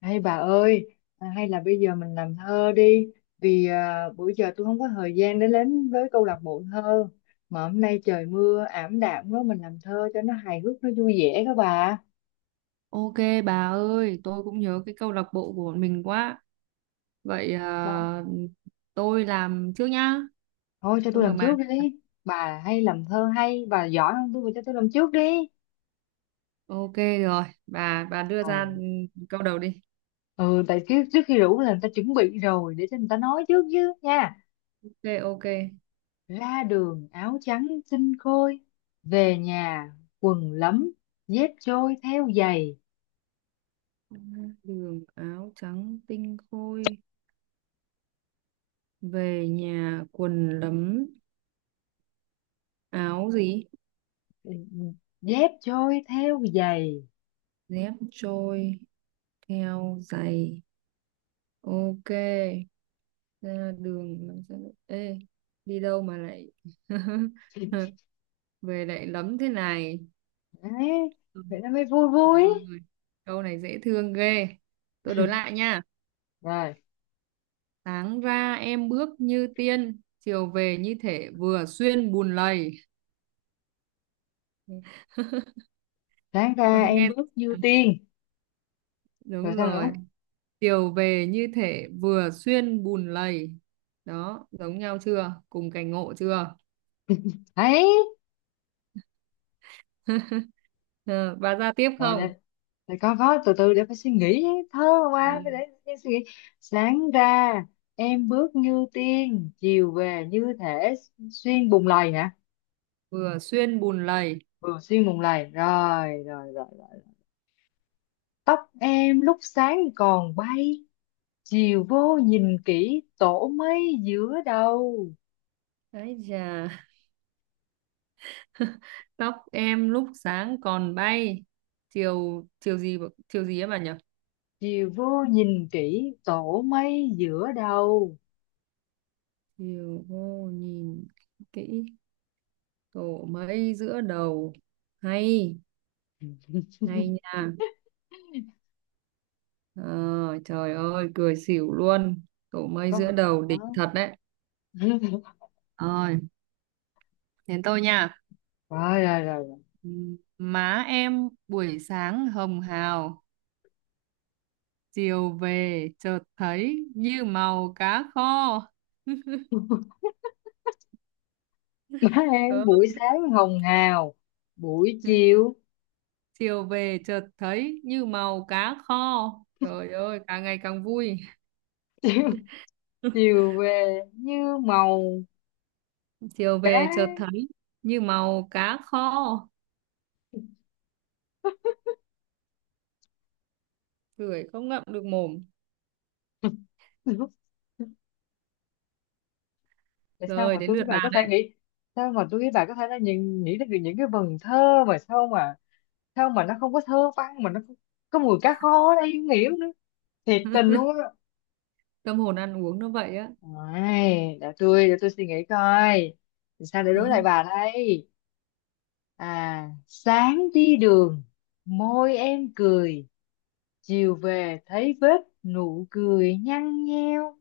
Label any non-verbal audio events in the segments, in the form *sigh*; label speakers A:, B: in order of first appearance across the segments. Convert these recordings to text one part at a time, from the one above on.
A: Hay bà ơi, hay là bây giờ mình làm thơ đi, vì bữa giờ tôi không có thời gian để đến với câu lạc bộ thơ, mà hôm nay trời mưa ảm đạm quá, mình làm thơ cho nó hài hước, nó vui vẻ các bà.
B: Ok, bà ơi, tôi cũng nhớ cái câu lạc bộ của bọn mình quá. Vậy à,
A: Vâng.
B: tôi làm trước nhá.
A: Thôi cho tôi
B: Tôi mở
A: làm
B: màn.
A: trước đi, bà hay làm thơ hay, bà giỏi hơn tôi, bà cho tôi làm trước đi.
B: Ok rồi, bà đưa ra
A: Rồi.
B: câu đầu đi.
A: Ừ, tại trước khi rủ là người ta chuẩn bị rồi, để cho người ta nói trước chứ nha.
B: Ok, ok.
A: Ra đường áo trắng xinh khôi, về nhà quần lấm, dép trôi theo giày.
B: Đường áo trắng tinh khôi, về nhà quần lấm, áo gì?
A: Dép trôi theo giày
B: Dép trôi theo giày. Ok, ra đường làm sao- Ê, đi đâu mà lại *laughs* về lại lấm thế này?
A: đấy,
B: Ừ.
A: vậy nó mới vui vui.
B: Rồi. Câu này dễ thương ghê. Tôi đối lại nha.
A: Rồi,
B: Sáng ra em bước như tiên, chiều về như thể vừa xuyên bùn lầy. *laughs*
A: sáng
B: Ờ,
A: ra em
B: Nghe
A: bước như tiên. Rồi
B: đúng
A: sao nữa?
B: rồi. Chiều về như thể vừa xuyên bùn lầy. Đó, giống nhau chưa? Cùng cảnh ngộ chưa?
A: Ấy,
B: *laughs* Ờ, Bà ra tiếp
A: rồi
B: không?
A: để con có từ từ để phải suy nghĩ thơ,
B: Ờ,
A: qua phải để em suy nghĩ. Sáng ra em bước như tiên, chiều về như thể xuyên bùng lầy hả?
B: Vừa xuyên bùn lầy.
A: Ừ, xuyên bùng lầy, rồi rồi rồi rồi. Tóc em lúc sáng còn bay, chiều vô nhìn kỹ tổ mây giữa đầu.
B: Đấy chà, tóc em lúc sáng còn bay. Chiều chiều gì ấy bà nhỉ?
A: Chiều vô nhìn kỹ tổ mây giữa đầu.
B: Diều hô nhìn kỹ tổ mây giữa đầu. Hay Hay
A: *laughs*
B: nha. Ờ, Trời ơi cười xỉu luôn, tổ mây
A: Có
B: giữa đầu đỉnh
A: đó.
B: thật đấy.
A: *laughs*
B: Rồi, đến tôi nha.
A: rồi rồi rồi rồi.
B: Má em buổi sáng hồng hào, chiều về chợt thấy như màu cá kho. *laughs*
A: Má em
B: Ờ,
A: buổi sáng hồng hào, buổi chiều *laughs*
B: chiều về chợt thấy như màu cá kho. Trời ơi càng ngày càng vui.
A: chiều,
B: *laughs*
A: chiều về như màu
B: Chiều
A: cá.
B: về chợt thấy như màu cá kho, cười không ngậm được mồm.
A: *laughs* Tại sao
B: Rồi
A: mà
B: đến
A: tôi
B: lượt
A: với bà
B: bà
A: có thể
B: đấy,
A: nghĩ, sao mà tôi với bà có thể là nhìn nghĩ đến những cái vần thơ mà sao mà sao mà nó không có thơ văn mà nó không có mùi cá kho ở đây, không hiểu nữa, thiệt tình luôn.
B: tâm hồn ăn uống nó vậy á.
A: Ôi, để tôi suy nghĩ coi. Thì sao để đối lại
B: *laughs*
A: bà đây? Sáng đi đường môi em cười, chiều về thấy vết nụ cười nhăn nheo.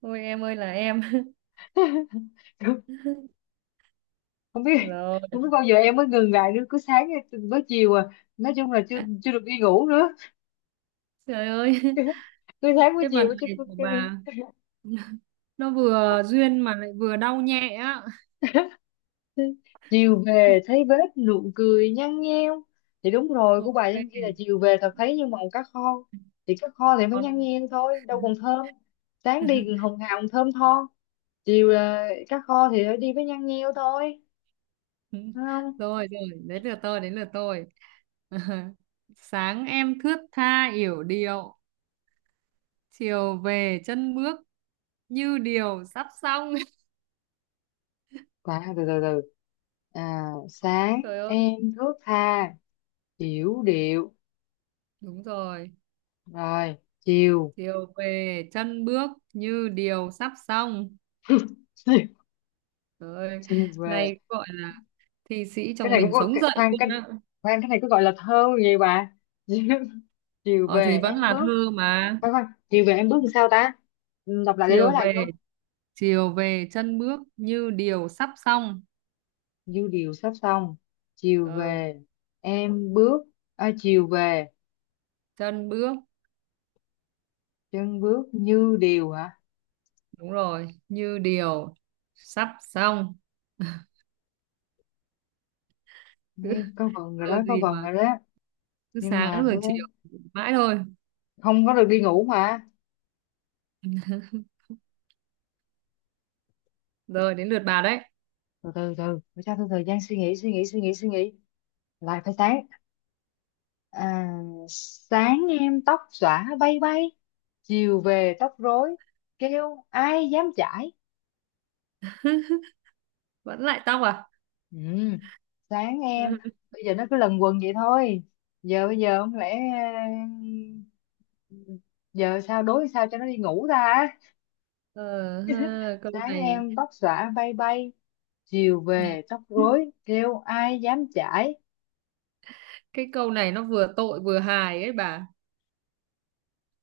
B: Ôi em ơi là em. *laughs*
A: *laughs* Không, không biết,
B: Rồi,
A: không biết bao giờ em mới ngừng lại nữa, cứ sáng với chiều nói chung là chưa chưa được đi ngủ nữa.
B: trời ơi,
A: *laughs* Cứ
B: *laughs*
A: sáng với
B: cái vần
A: chiều chứ.
B: này của bà *laughs* nó vừa duyên mà lại vừa đau nhẹ á.
A: Chiều về
B: *laughs*
A: thấy vết nụ cười nhăn nheo, thì đúng rồi, của bà
B: Ok.
A: trên kia là chiều về thật thấy như màu cá kho, thì cá kho thì phải nhăn
B: Còn
A: nheo thôi, đâu
B: *laughs*
A: còn thơm. Sáng đi còn hồng hào còn thơm tho, chiều là cá kho thì phải đi với nhăn nheo thôi. Đúng không?
B: rồi, đến lượt tôi. *laughs* Sáng em thướt tha yểu điệu, chiều về chân bước như điều sắp xong. *laughs*
A: Bà từ từ từ. À, sáng
B: Trời ơi,
A: em thước tha hiểu điệu,
B: đúng rồi.
A: rồi chiều
B: Chiều về chân bước như điều sắp xong.
A: *laughs* chiều
B: Trời ơi,
A: chiều về
B: này gọi là thi sĩ
A: cái
B: trong
A: này cũng
B: mình
A: có.
B: sống dậy
A: Khoan,
B: luôn
A: cái
B: á.
A: khoan cái này có gọi là thơ gì bà? *laughs* Chiều
B: Ờ thì
A: về
B: vẫn
A: em
B: là
A: bước.
B: thơ mà.
A: Khoan khoan, chiều về em bước làm sao ta? Ừ, đọc lại để đối
B: chiều
A: lại coi.
B: về Chiều về chân bước như điều sắp xong.
A: Dư điều sắp xong. Chiều
B: ờ
A: về em bước. À, chiều về
B: Chân bước
A: chân bước như điều hả?
B: đúng rồi, như điều sắp xong. *laughs* Cứ
A: Nghe, có vần rồi
B: thơ
A: đó, có
B: gì
A: vần
B: mà
A: rồi đó.
B: cứ
A: Nhưng mà
B: sáng rồi
A: thôi đấy,
B: chiều mãi thôi.
A: không có được đi ngủ mà.
B: Rồi đến lượt bà đấy.
A: Từ từ từ, phải cho tôi thời gian suy nghĩ, suy nghĩ. Lại phải sáng. À, sáng em tóc xõa bay bay. Chiều về tóc rối. Kêu ai dám chải?
B: Vẫn lại tóc à.
A: Ừ, sáng em
B: *laughs*
A: bây giờ nó cứ lần quần vậy thôi, giờ bây giờ không lẽ, ờ, giờ sao đối sao cho nó đi ngủ ta?
B: ờ Ha, câu
A: Sáng
B: này,
A: em tóc xõa bay bay, chiều về tóc rối kêu ai dám chải.
B: cái câu này nó vừa tội vừa hài ấy bà.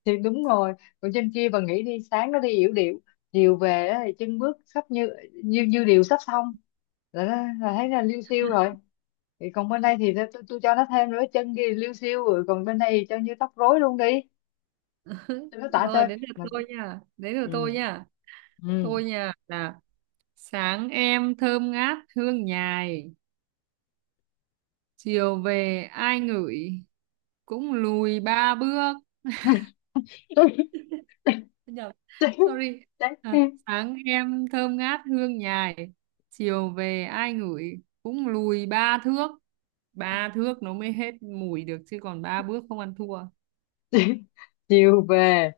A: Thì đúng rồi, còn trên kia bà nghĩ đi, sáng nó đi yểu điệu, chiều về á thì chân bước sắp như, như điều sắp xong, là, là thấy là liêu xiêu rồi, thì còn bên đây thì tôi cho nó thêm nữa, chân kia liêu xiêu rồi còn bên đây thì cho như tóc rối luôn đi. Tôi
B: *laughs*
A: nói tả
B: rồi
A: chơi
B: đến lượt
A: mà.
B: tôi nha Đến lượt tôi
A: Ừ.
B: nha.
A: Ừ.
B: Tôi nha là sáng em thơm ngát hương nhài, chiều về ai ngửi cũng lùi ba bước.
A: *laughs* tôi
B: Nhầm,
A: tôi
B: sorry. À,
A: tôi-
B: sáng em thơm ngát hương nhài, chiều về ai ngửi cũng lùi ba thước. Ba thước nó mới hết mùi được chứ còn ba bước không ăn thua.
A: tôi- *laughs* chiều về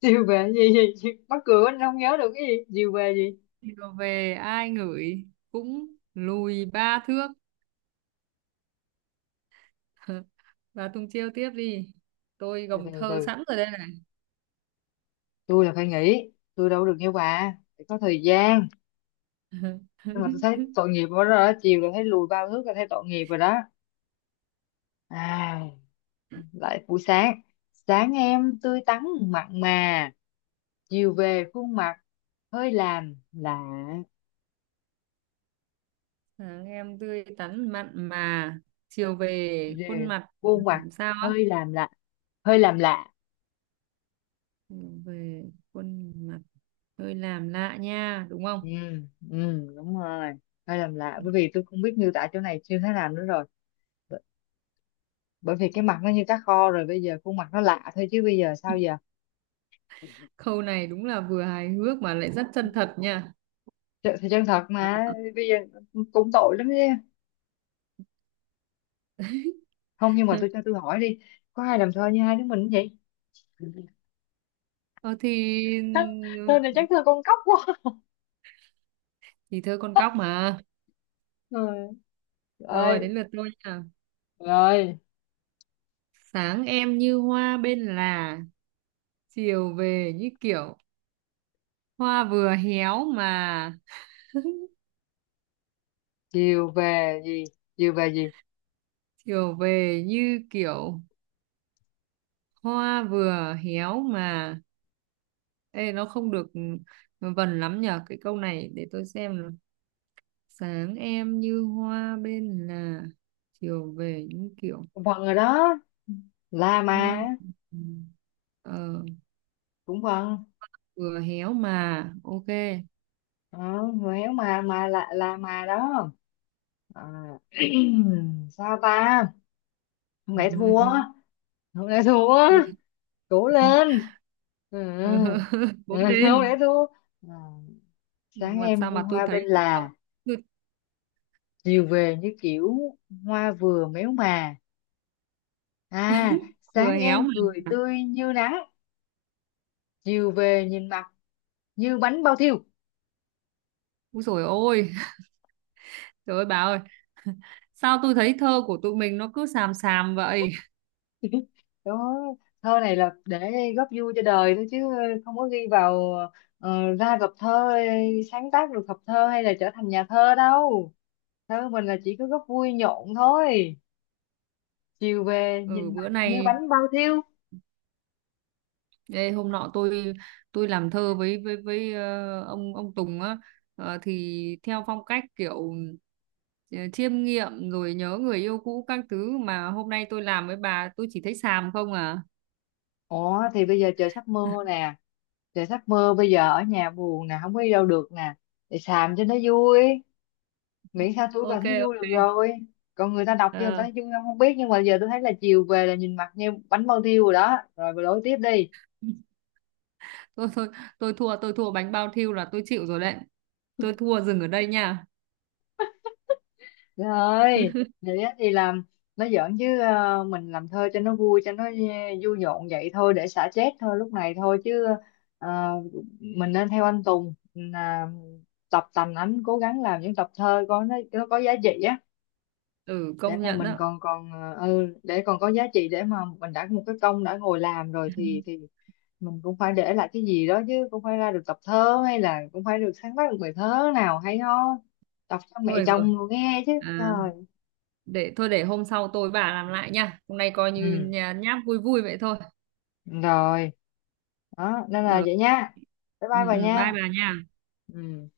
A: chiều về gì gì, gì? Mắc cười quá, anh không nhớ được cái gì chiều về gì.
B: Chiều về ai ngửi cũng lùi ba thước. *laughs* Và Tùng chiêu tiếp đi, tôi
A: từ từ
B: gồng
A: từ
B: thơ
A: từ.
B: sẵn rồi đây này.
A: Tôi là phải nghỉ, tôi đâu được như bà, phải có thời gian.
B: *laughs*
A: Nhưng mà tôi thấy tội nghiệp quá rồi đó, chiều là thấy lùi bao thước là thấy tội nghiệp rồi đó. À, lại buổi sáng. Sáng em tươi tắn mặn mà, chiều về khuôn mặt hơi làm lạ.
B: Sáng em tươi tắn mặn mà, chiều về khuôn
A: Về
B: mặt
A: khuôn mặt
B: làm sao á.
A: hơi làm lạ, hơi làm lạ.
B: Chiều về khuôn mặt hơi làm lạ nha, đúng
A: Ừ,
B: không?
A: ừ đúng rồi, hơi làm lạ, bởi vì tôi không biết miêu tả chỗ này như thế nào nữa rồi. B- Bởi vì cái mặt nó như cá kho rồi, bây giờ khuôn mặt nó lạ thôi chứ, bây giờ sao giờ.
B: Câu này đúng là vừa hài hước mà lại rất chân thật nha.
A: Thì chân thật mà, bây giờ cũng tội lắm chứ. Không, nhưng mà
B: *laughs*
A: tôi cho tôi hỏi đi, có ai làm thơ như hai đứa mình không vậy?
B: ờ thì
A: Thơ thơ này chắc thơ con cóc quá.
B: thì thơ con cóc mà.
A: Rồi.
B: Rồi đến
A: Ơi.
B: lượt tôi nha.
A: Rồi.
B: Sáng em như hoa bên là, chiều về như kiểu hoa vừa héo mà. *laughs*
A: Chiều về gì chiều về gì.
B: Chiều về như kiểu hoa vừa héo mà. Ê, nó không được vần lắm nhở, cái câu này để tôi xem nào. Sáng em như hoa bên là, chiều về như kiểu
A: Cũng vần rồi đó, la
B: hoa,
A: mà
B: ờ,
A: cũng vần.
B: vừa héo mà, ok.
A: Ờ, người héo mà, mà là đó. Ờ, *clears throat* sao ta, không lẽ thua,
B: *laughs*
A: không lẽ thua.
B: Tôi,
A: Cố lên. Ừ.
B: ờ, *laughs*
A: Ừ,
B: bốn
A: *laughs* không lẽ
B: lên.
A: thua. Ờ, sáng
B: Mà
A: em
B: sao
A: như
B: mà tôi
A: hoa
B: thấy,
A: bên là,
B: tôi
A: chiều về như kiểu hoa vừa méo mà. À,
B: vừa
A: sáng
B: héo
A: em
B: mà.
A: cười tươi như nắng, chiều về nhìn mặt như bánh bao thiêu.
B: Úi dồi ôi, trời ơi bà ơi, sao tôi thấy thơ của tụi mình nó cứ xàm xàm vậy?
A: Đó, thơ này là để góp vui cho đời thôi chứ, không có ghi vào, ra gặp thơ sáng tác được hợp thơ hay là trở thành nhà thơ đâu. Thơ mình là chỉ có góp vui nhộn thôi. Chiều về
B: Ừ,
A: nhìn mặt
B: bữa
A: như
B: nay,
A: bánh bao thiêu.
B: ê, hôm nọ tôi làm thơ với ông Tùng á. Thì theo phong cách kiểu, chiêm nghiệm rồi nhớ người yêu cũ các thứ, mà hôm nay tôi làm với bà tôi chỉ thấy xàm không à.
A: Ủa thì bây giờ trời sắp mưa
B: *laughs*
A: nè, trời sắp mưa bây giờ ở nhà buồn nè, không có đi đâu được nè, để xàm cho nó vui, miễn sao tôi cảm
B: Ok,
A: thấy vui được
B: ok.
A: rồi. Còn người ta đọc cho người ta
B: Ờ,
A: thấy vui không không biết, nhưng mà giờ tôi thấy là chiều về là nhìn mặt như bánh bao thiêu rồi đó, rồi bà lối tiếp đi.
B: *laughs* thôi thôi, tôi thua bánh bao thiêu là tôi chịu rồi đấy. Tôi thua, dừng ở đây nha.
A: Trời ơi vậy á, thì làm nó giỡn chứ, mình làm thơ cho nó vui, cho nó vui nhộn vậy thôi, để xả stress thôi lúc này thôi chứ. ờ, mình nên theo anh Tùng là tập tành ảnh, cố gắng làm những tập thơ có nó có giá trị á,
B: Ừ
A: để
B: công
A: mà
B: nhận
A: mình
B: đó.
A: còn còn để còn có giá trị, để mà mình đã một cái công đã ngồi làm rồi thì
B: *laughs*
A: mình cũng phải để lại cái gì đó chứ, cũng phải ra được tập thơ, hay là cũng phải được sáng tác được bài thơ nào hay ho đọc cho mẹ
B: Thôi được rồi.
A: chồng rồi nghe chứ.
B: À,
A: Trời.
B: để thôi, để hôm sau tôi bà làm lại nha, hôm nay coi như
A: Ừ.
B: nhà nháp vui vui vậy thôi.
A: Rồi. Đó nên là
B: Rồi,
A: vậy nha. Bye
B: ừ,
A: bye bà
B: bye
A: nha.
B: bà nha.
A: Ừ.